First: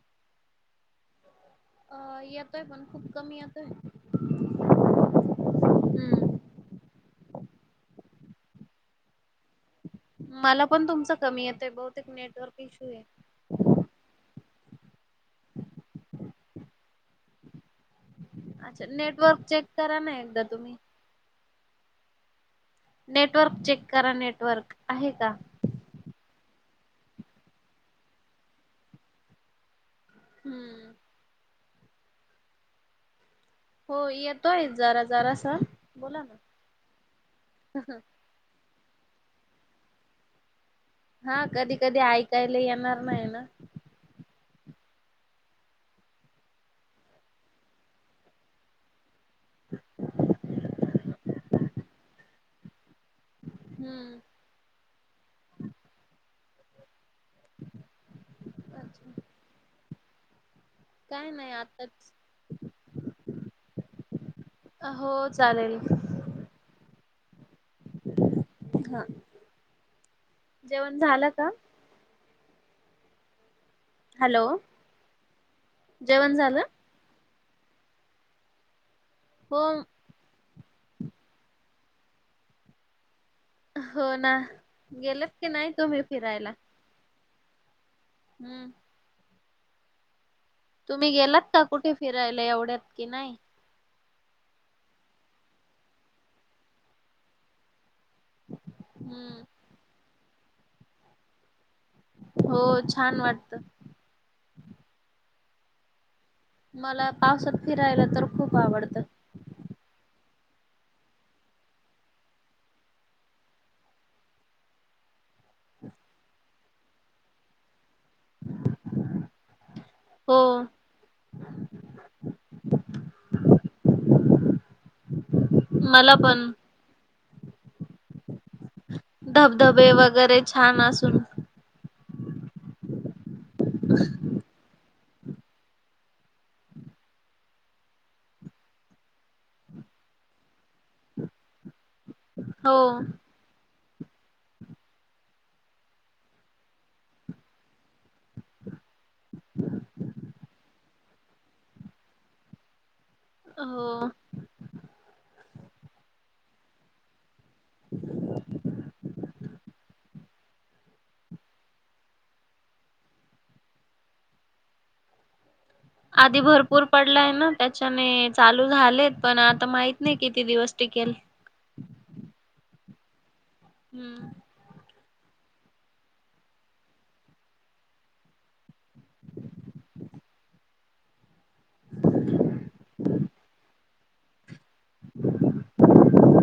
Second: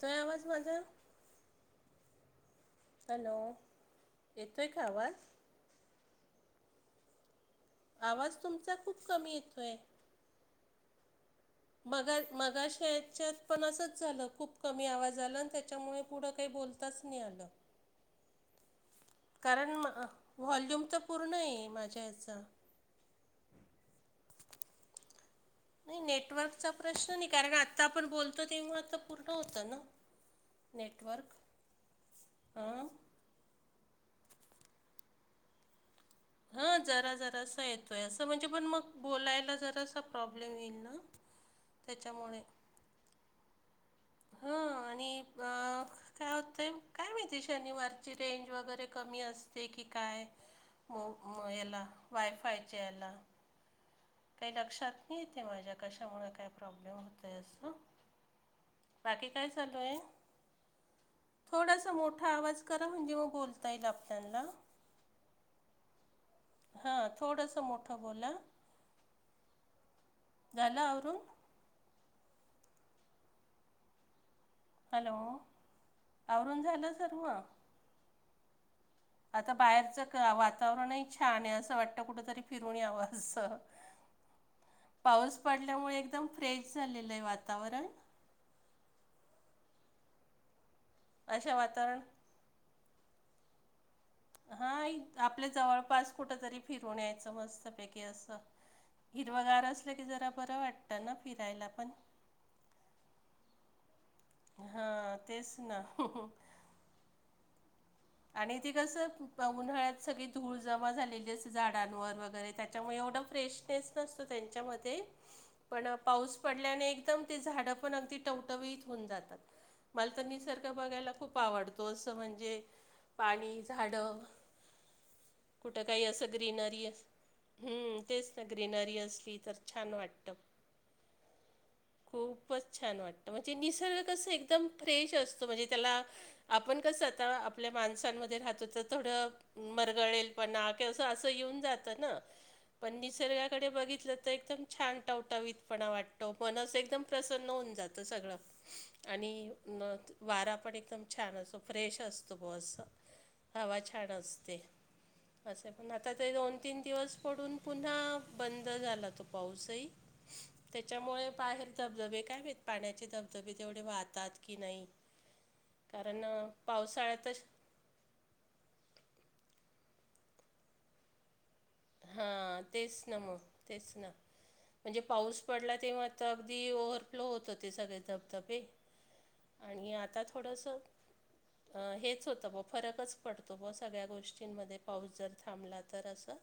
काय आवाज माझा अ येतय म्हण हॅलो येतो आहे का आवाज हम्म. आवाज तुमचा खूप कमी येतोय मला पण तुमच कमी येत मगा मगाशयाच्या पण असंच झालं खूप कमी आवाज आला आणि त्याच्यामुळे पुढं काही बोलताच नाही आलं अच्ा नेट कारण व्हॉल्यूम तर पूर्ण आहे माझ्या याचा नेटवर्क चेक करा नेटवर्क आहे का नाही नेटवर्कचा प्रश्न नाही कारण आत्ता आपण बोलतो तेव आता पूर्ण होत ना हम्म नेटवर्क आ हो येतोय जराा जरासा बोला ना हं जरा जरा असं येतोय असं म्हणजे पण मग बोलायला जरा अस प्रॉब्लेम येईल ना हा कधी कधी त्याच्यामुळे ऐकायला येणार नाही ना हा आणि काय हो ते काय माहिती शनिवारची रेंज वगैरे कमी असते असते की काय याला वायफायच्या याला हम्म काही लक्षात नाही येते माझ्या कशामुळे काय प्रॉब्लेम होत अच्छा. बाकी काय चालू आहे काय नाही थोडासा आताच मोठा आवाज करा म्हणजे मग बोलता येईल आपणला हो चालेल हा थोडस मोठ बोला हा जेवण झालं का हॅलो हॅलो वरुण झालं सरव आता हो बाहेरचं वातावरणही छान आहे असं वाटतं कुठ तरी फिरून याव असं हो ना, गेलेत की नाही तुम्ही फिरायला? चाललेलंय वातावरण हम्म तुम्ही गेलात अशा का कुठे वातावरण फिरायला एवढ्यात की नाही? हा आपल्या जवळपास कुठं तरी फिरवून यायचं मस्तपैकी असं हम्म हिरवगार असलं की जरा बरं वाटतं ना फिरायला पण हो छान वाटतं हा तेच ना मला पावसात फिरायला तर खूप आणि ते आवडतं. कसं म उन्हाळ्यात सगळी धूळ जमा झालेली असते झाडांवर वगैरे त्याच्यामुळे एवढं फ्रेशनेस त्यांच्या पण पाऊस पडल्याने एकदम ते झाड पण अगदी टवटवीत होऊन जातात मला तर हो निसर्ग बघायला खूप आवडतो असं म्हणजे पाणी झाड कुठं काही मला असं पण ग्रीनरी हम्म तेच ना ग्रीनरी असं धबधबे वगैरे छान असून खूपच छान वाटतं म्हणजे निसर्ग कसं एक एकम फ्रेश असतो म्हणजे त्या आपण कसं आ आपल्या माणसांमध्ये राहतो तर थोडं मरगळेलपणा किस असं येऊन जात ना हो पण निसर्गाकडे बघितलं. एकदम छान टवटावीतपणा वाटतो मनस एकदम प्रसन्न होऊन जातं सगळं. आणि न वारा पण एकदम छान असतो फ्रेश असतो. ब हवा छान हो. असते. असं पण आता ते दोन तीन दिवस पडून पुन्हा बंद झाला तो पाऊसही त्याच्यामुळे बाहेर धबधबे काय होेत पाण्याचे धबधबे तेवढे वाहतात की नाही. कारण आधी भरपूर पावसाळ्यात पडलाय ना त्याच्याने चालू झालेत पण आता माहित नाही किती दिवस टिकेल हा तेच ना मग तेच ना हम्म म्हणजे पाऊस पडला तेव्हा आता अगदी ओव्हरफ्लो होत हो ते सगळे धबधबे आणि आता थोडस हेच होतं ब फरकच पडतो ब सगळ्या गोष्टींमध्ये पाऊस जर थांबला तर असं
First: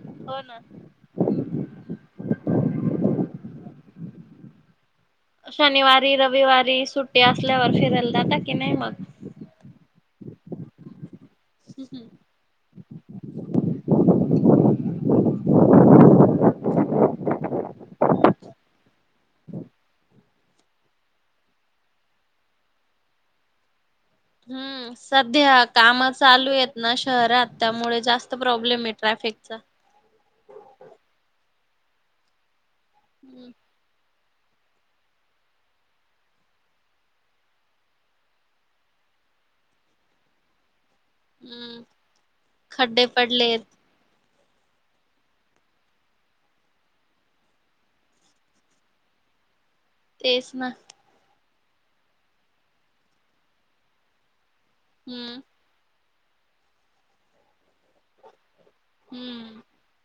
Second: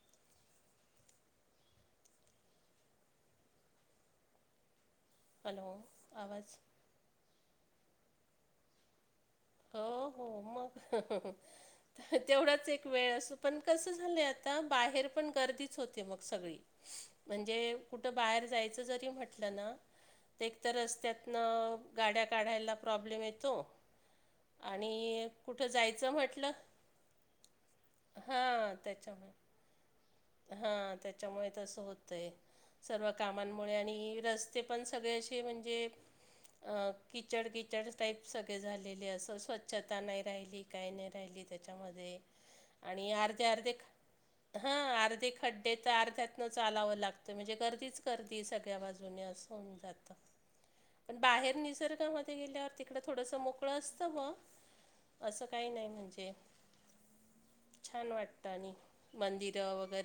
हो ना हॅलो शनिवारी आवाज रविवारी सुट्टी असल्यावर फिरायला जाता की नाही मग? हो हो मग तेवढाच एक वेळ पण कसं झालंय आता बाहेर पण गर्दीच होते मग सगळी म्हणजे कुठं बाहेर जायचं जरी म्हटलं ना ते एक तर रस्त्यातनं गाड्या काढायला प्रॉब्लेम येतो. हम्म आणि सध्या कुठं काम जायचं म्हटलं चालू आहेत ना शहरात त्यामुळे जास्त प्रॉब्लेम आहे ट्रॅफिकचा हा त्याच्यामुळे तसं होत आहे सर्व हम्म कामांमुळे आणि रस्ते ते पण सगळे असे म्हणजे अ किचड किचड टाईप सगळे झालेले असं स्वच्छता नाही राहिली. त्या हम्म खड्डे पडलेत अ [unintelligible] अर्धे खड्डे तर अर्ध्यातन चालावं लागतं म्हणजे गर्दीच गर्दी सगळ्या बाजूने अस होन जातं. तेच ना पण बाहेर निसर्गामध्ये गेल्यावर तिकडं थोडस मोकळं असतं मग हम्म असं काही नाही म्हणजे छान वाटत आणि हम्म मंदिरं वगैर ते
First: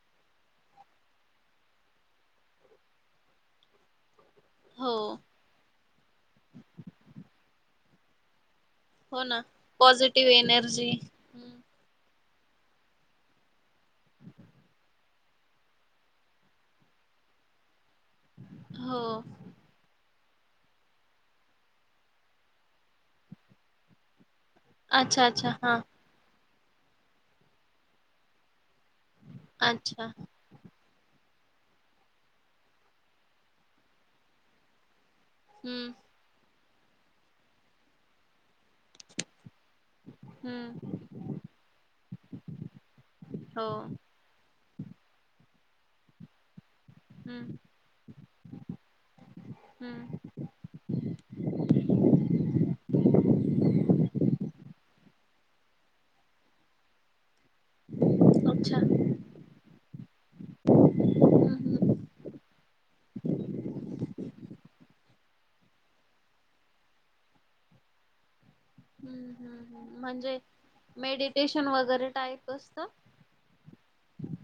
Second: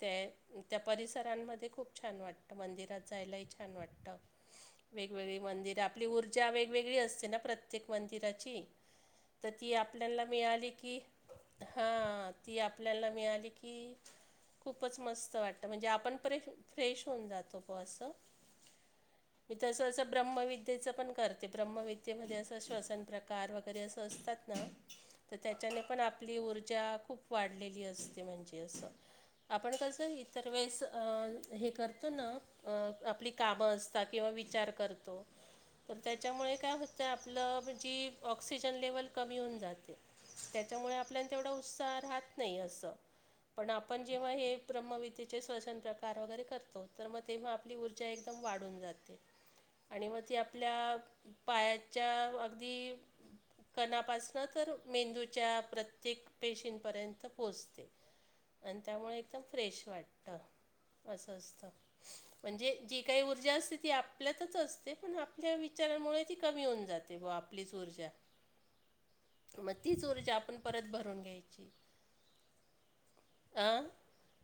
त्या त्या परिसरांमध्ये खूप छान वाटतं मंदिरात जायलाही छान वाटतं. हो वेगवेगळी मंदिर आपली ऊर्जा वेगवेगळी असते ना प्रत्येक मंदिराची. हो ना तर ती आपल्याला पॉझिटिव्ह मिळाली एनर्जी की हम्म हा ती आपल्याला मिळाली की. खूपच मस्त वाटत म्हणजे आपण परे फ्रेश होऊन जातो पो असं. हो मी तसं असं ब्रह््हमविद्येचं पण करते ब्रह्मविद्येमध्ये असं श्वसन प्रकार वगैरे असं असतात ना. अच्छा तर अच्छा हा त्याच्याने पण आपली ऊर्जा खूप वाढलेली असते म्हणजे असं. आपण अच्छा कसं इतर वेळेस हे करतो ना. अ आपली कामं असतात किंवा विचार करतो. हम्म पण त्याच्यामुळे काय होतं आपलं म्हणजे ऑक्सिजन लेवल कमी होऊन जात. हम्म त्याच्यामुळे आपल्या तेवढा उत्साह राहत नाही अस हो पण आपण जेव्हा हे ब्रह्मविदेचे श्वसन प्रकार वगैरे करतो. तर मग तेव्हा हम्म आपली ऊर्जा एकदम वाढून जाते आणि हम्म मग ती आपल्या पायाच्या अगदी कणापासन तर मेंदूच्या प्रत्येक पेशींपर्यंत पोहोचते. अच्छा आणि त्यामुळे एकदम फ्रेश वाटतं असं हम्म असतं. हम्म हम्म म्हणजे जी काही ऊर्जा असते ती आपल्यातच असते पण आपल्या विचारांमुळे ती कमी होऊन जाते. [unintelligible] हीच ऊर्जा. हम्म मग हम् ह् तीच म्हणजे ऊर्जा आपण परत भरून मेडिटेशन वगैरे टाईप आसत. आं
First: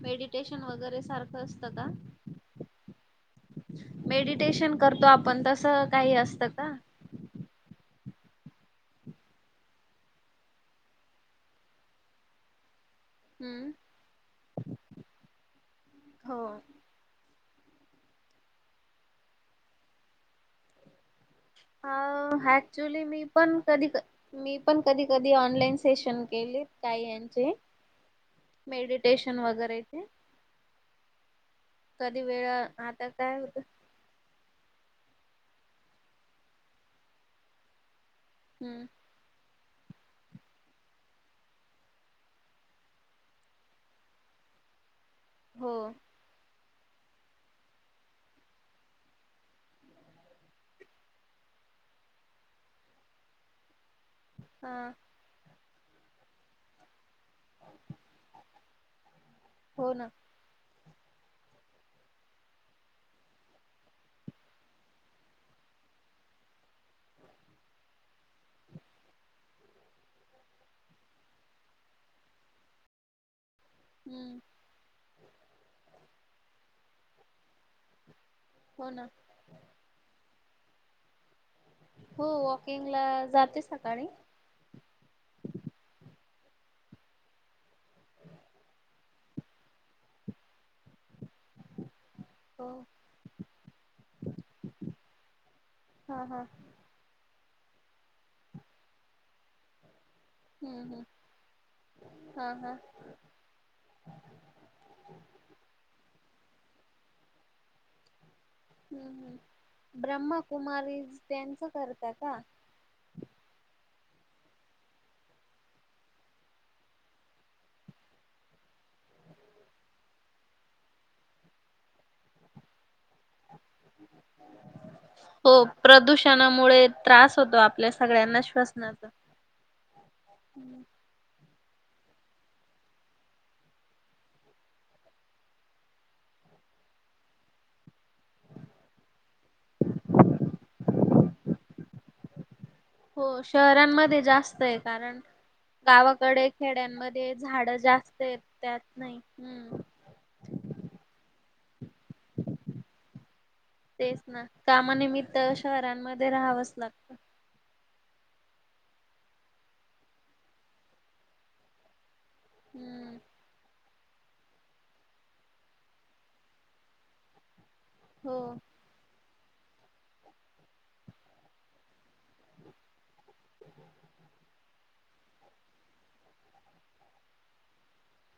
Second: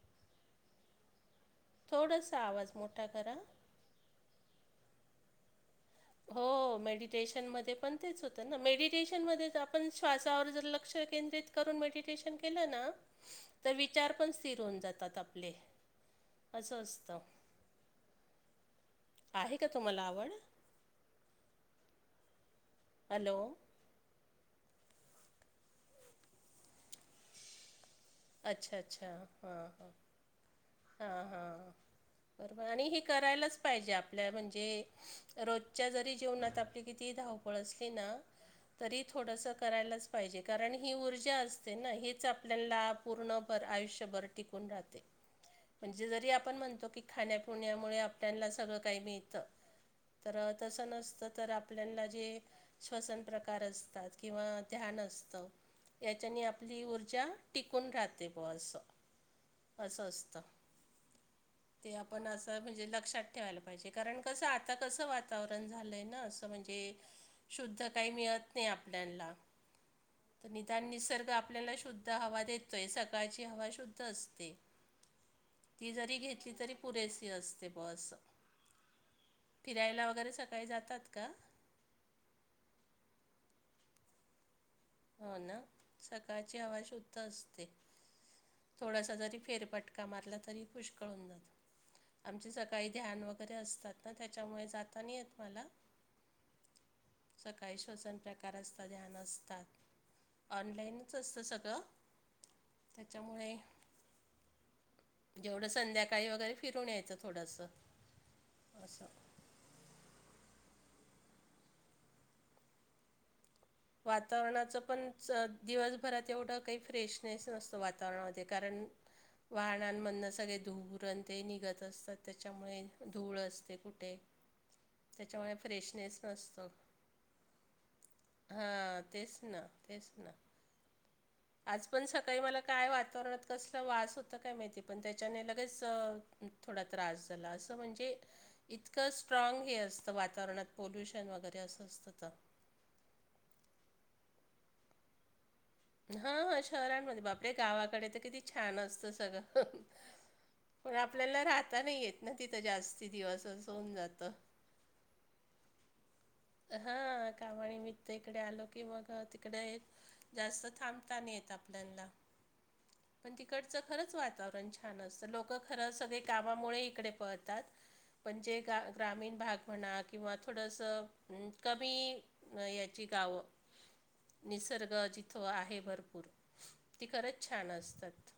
मेडिटेशन वगैरे सारखं असतात. थोडासा आवाज मोठा करा. मेडिटेशन करतो आपण तस. हो मेडी टेशनमध्ये पण तेच होतं ना मेडिटेशनमध्येच आपण श्वासावर जर लक्ष केंद्रित. मेडटेशन केलं ना. हम्म तर विचार पण स्थिर होऊन जातात आपले हो असं असतं. आहे का तुम्हाला आवड? अ ऍक्च्युली मी हॅलो. पण कधी कधी मी पण कधी कधी ऑनलाईन सेशन केले. काही यांचे अच्छा अच्छा मेडिटेशन हां वगैरे हा. ते हा हा कधी वेळ बरोबर आणि हे आता काय करायलाच होत पाहिजे आप. आपल्या म्हणजे रोजच्या जरी जीवनात आपली किती धावपळ असली ना हम्म तरी थोडसं करायलाच पाहिजे कारण ही ऊर्जा अस. ना हेच आपल्याला पूर्णभर आयुष्यभर टिकून राहते. हो म्हणजे जरी आपण म्हणतो की खाण्यापिण्यामुळे आपल्याला सगळं काही मिळतं. तर तसं नसतं तर आपल्याला जे श्वसन प्रकार असतात. किंवा हा ध्यान असतं याच्याने आपली ऊर्जा टिकून राहते ब असं हो असं ना असतं. ते आपण असं म्हणजे लक्षात ठेवायला पाहिजे कारण कसं आता कसं वातावरण झालंय ना असं. म्हणजे शुद्ध काही मिळत नाही आपल्याला. निदान निसर्ग आप आपल्याला शुद्ध हवा देतोय सकाळची हवा शुद्ध हम्म असते. ती जरी घेतली तरी पुरेस असते बुवा अस. हो ना फिरायला वगैरे सकाळी जातात का? हो वॉकिंग ला जाते सकाळी. हो ना सकाळची आवाज शुद्ध असते. थोडासा जरी फेरपटका मारला तरी पुष्कळ होऊन जात. आमचे हो सकाळी ध्यान वगैरे असतात ना त्याच्यामुळे जाता नाहीय मला. हा हा सकाळी श्वसन प्रकार असतात ध्यान असतात हम्म हम्म ऑनलाईनच असतं सगळं हा हा त्याच्यामुळे जेवढं संध्याकाळी वगैरे फिरून यायचं थोडस हम्म असं हम्म ब्रह्मकुमारी त्यांच करत का वातावरणाचं पण दिवसभरात एवढं काही फ्रेशनेस नसतं वातावरणामध्ये कारण वाहनांमधनं सगळे धुरण ते निघत असतात त्याच्यामुळे धूळ असते कुठे त्याच्यामुळे हो फ्रेशनेस नसतं प्रदूषणामुळे त्रास होतो आपल्या सगळ्यांना हां श्वसनाचा तेच ना तेच ना आज पण सकाळी मला काय वातावरणात कसला वास होता काय माहिती पण त्याच्याने लगेच थोडा त्रास झाला असं म्हणजे इतकं स्ट्राग हे असतं वातावरणात पोल्युशन वगैरे असं असतं तर हो शहरांमध्ये जास्त आहे कारण हां गावाकडे हां शहरांमध्ये खेड्यांमध्ये बापरे झाड गावाकडे तर जास्त आहेत किती छान त्यात असतं नाही सगळं हम्म पण आपल्याला राहता नाही येत ना तिथं जास्ती दिवस होऊन तेच जातं. ना कामानिमित्त शहरांमध्ये राहावंच हा लागतं कामा आणि मित्र इकडे आलो की मग तिकडे आहेत जास्त थांबता नाही येत आपल्याला हम्म. पण तिकड च खरंच वातावरण छान असतं लोक खरं सगळे कामामुळे इकडे पळतात हो पण जे ग ग्रामीण भाग म्हणा किंवा थोडसं कमी ा निसर्ग जिथ आहे भरपूर ती खरंच छान असतात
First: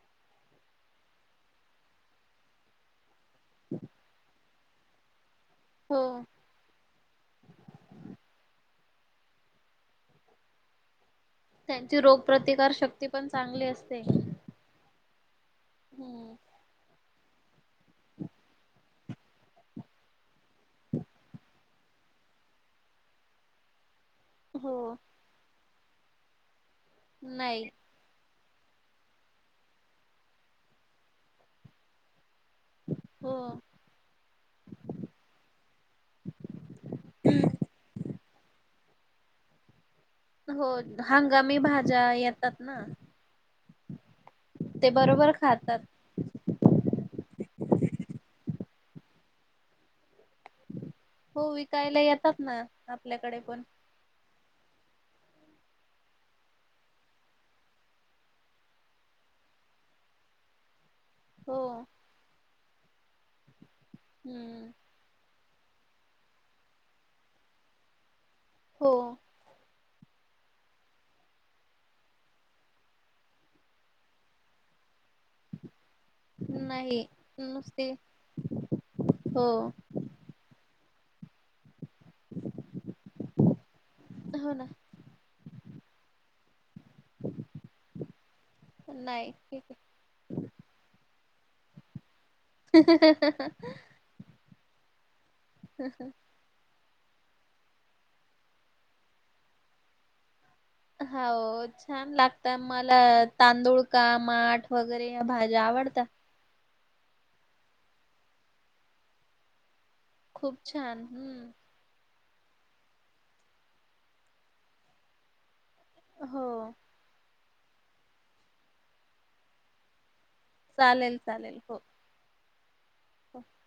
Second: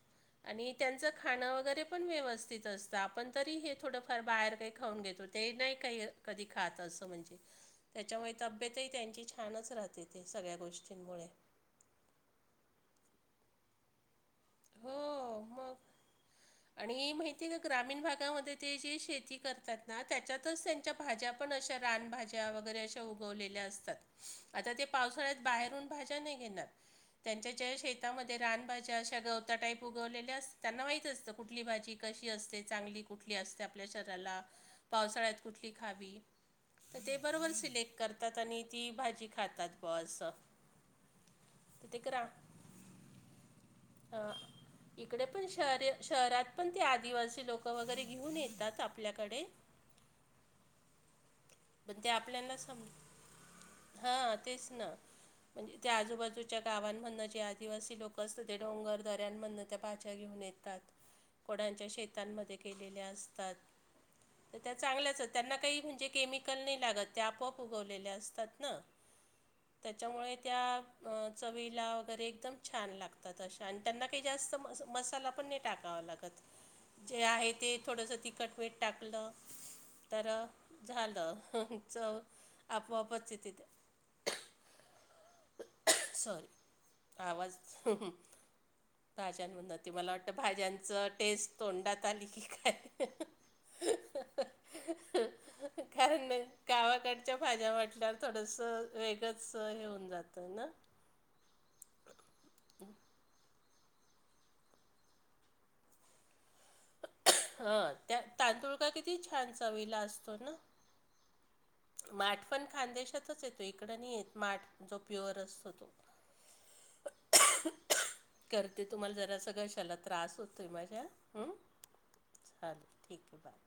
आणि त्यांचं खाणं वगैरे पण व्यवस्थित असतं आपण तरी हे थोडंफार बाहेर काही खाऊन घेतो ते नाही हो काही कधी खातं असं म्हणजे त्याच्यामुळे तब्येतही त्यांची छानच राहते ते सगळ्या गोष्टींमुळे त्यांची रोग प्र्रतिकार शक्ती पण चांगली असते हो मग हम्म. आणि माहिती प्र्य ग्रामीण भागामध्ये ते जी शेती करतात ना त्याच्यातच त्यांच्या भाज्या आपण अशा रानभाज्या वगैरे अशा उगवलेल्या असतात आता ते हो पावसाळ्यात बाहेरून भाज्या नाही घेणार त्यांच्या नाही ज श तामध्ये रान भाज्या अशा ग टाईप उगवलेल्या अस त्यांना माहीितचतं कुठली भाजी कशी असते चांगली कुठली हो. असते आप आपल्या शरीराला पावसाळ्यात कुठली खावी तर ते बरोबर सिलेक्ट करतात आणि ती भाजी खातात ब असं हो हंगामी तर ते भाज्या येतात ना ह ते इकडे बरोबर पण खातात. शार शहरात पण ते आदिवासी लोक वगैरे घेऊन येतात आपल्याकडे हो विकायला येतात ना आपल्याकडे पण हा तेच ना म्हणजे त्या आजूबाजूच्या गावां म्हणं जे आदिवासी लोक असतं ते डोंगर दऱ्यां म्हण त्या भाज्या घेऊन येतात हो कोड्यांच्या शेतांमध्ये केलेल्या असतात तर हम्म. त्या चांगल्याच त्यांना काही म्हणजे केमिकल नाही लागत ते आपोआप उगवलेले असतात ना हो त्याच्यामुळे त्या चवीला वगैरे एकदम छान लागतात अश त्यांना काही जास्त म मसाला पण नाही टाकावा लागत नाही जे आहे ते नुसती थोडंस तिखट वेट टाकलं हो तर झालं च आपोआपचच तिथे हो ना सॉरी आवाज नाही राज ठीक म्हात आहे. त मला वाटतं भाज्यांचं टेस्ट तोंडात आली की काय काय नाही. गावाकडच्या भाज्या म्हटल्यावर थोडस वेगळच हे होऊन जातं ना. हो छान लागतात मला तांदुळ का माठ वगैरे भाज्या आवडतात. हा त्या तांदुळ का किती छान चवीला असत खूप छान. माठ पण खानदेशातच येतो इकड नाही येत माठ जो प्युअर असतो तो हो. करते तुम्हाला जरासा घशाला त्रास होत तु माझा चालेल हमम चालेल हो हा ठीक हो. आहे बाय.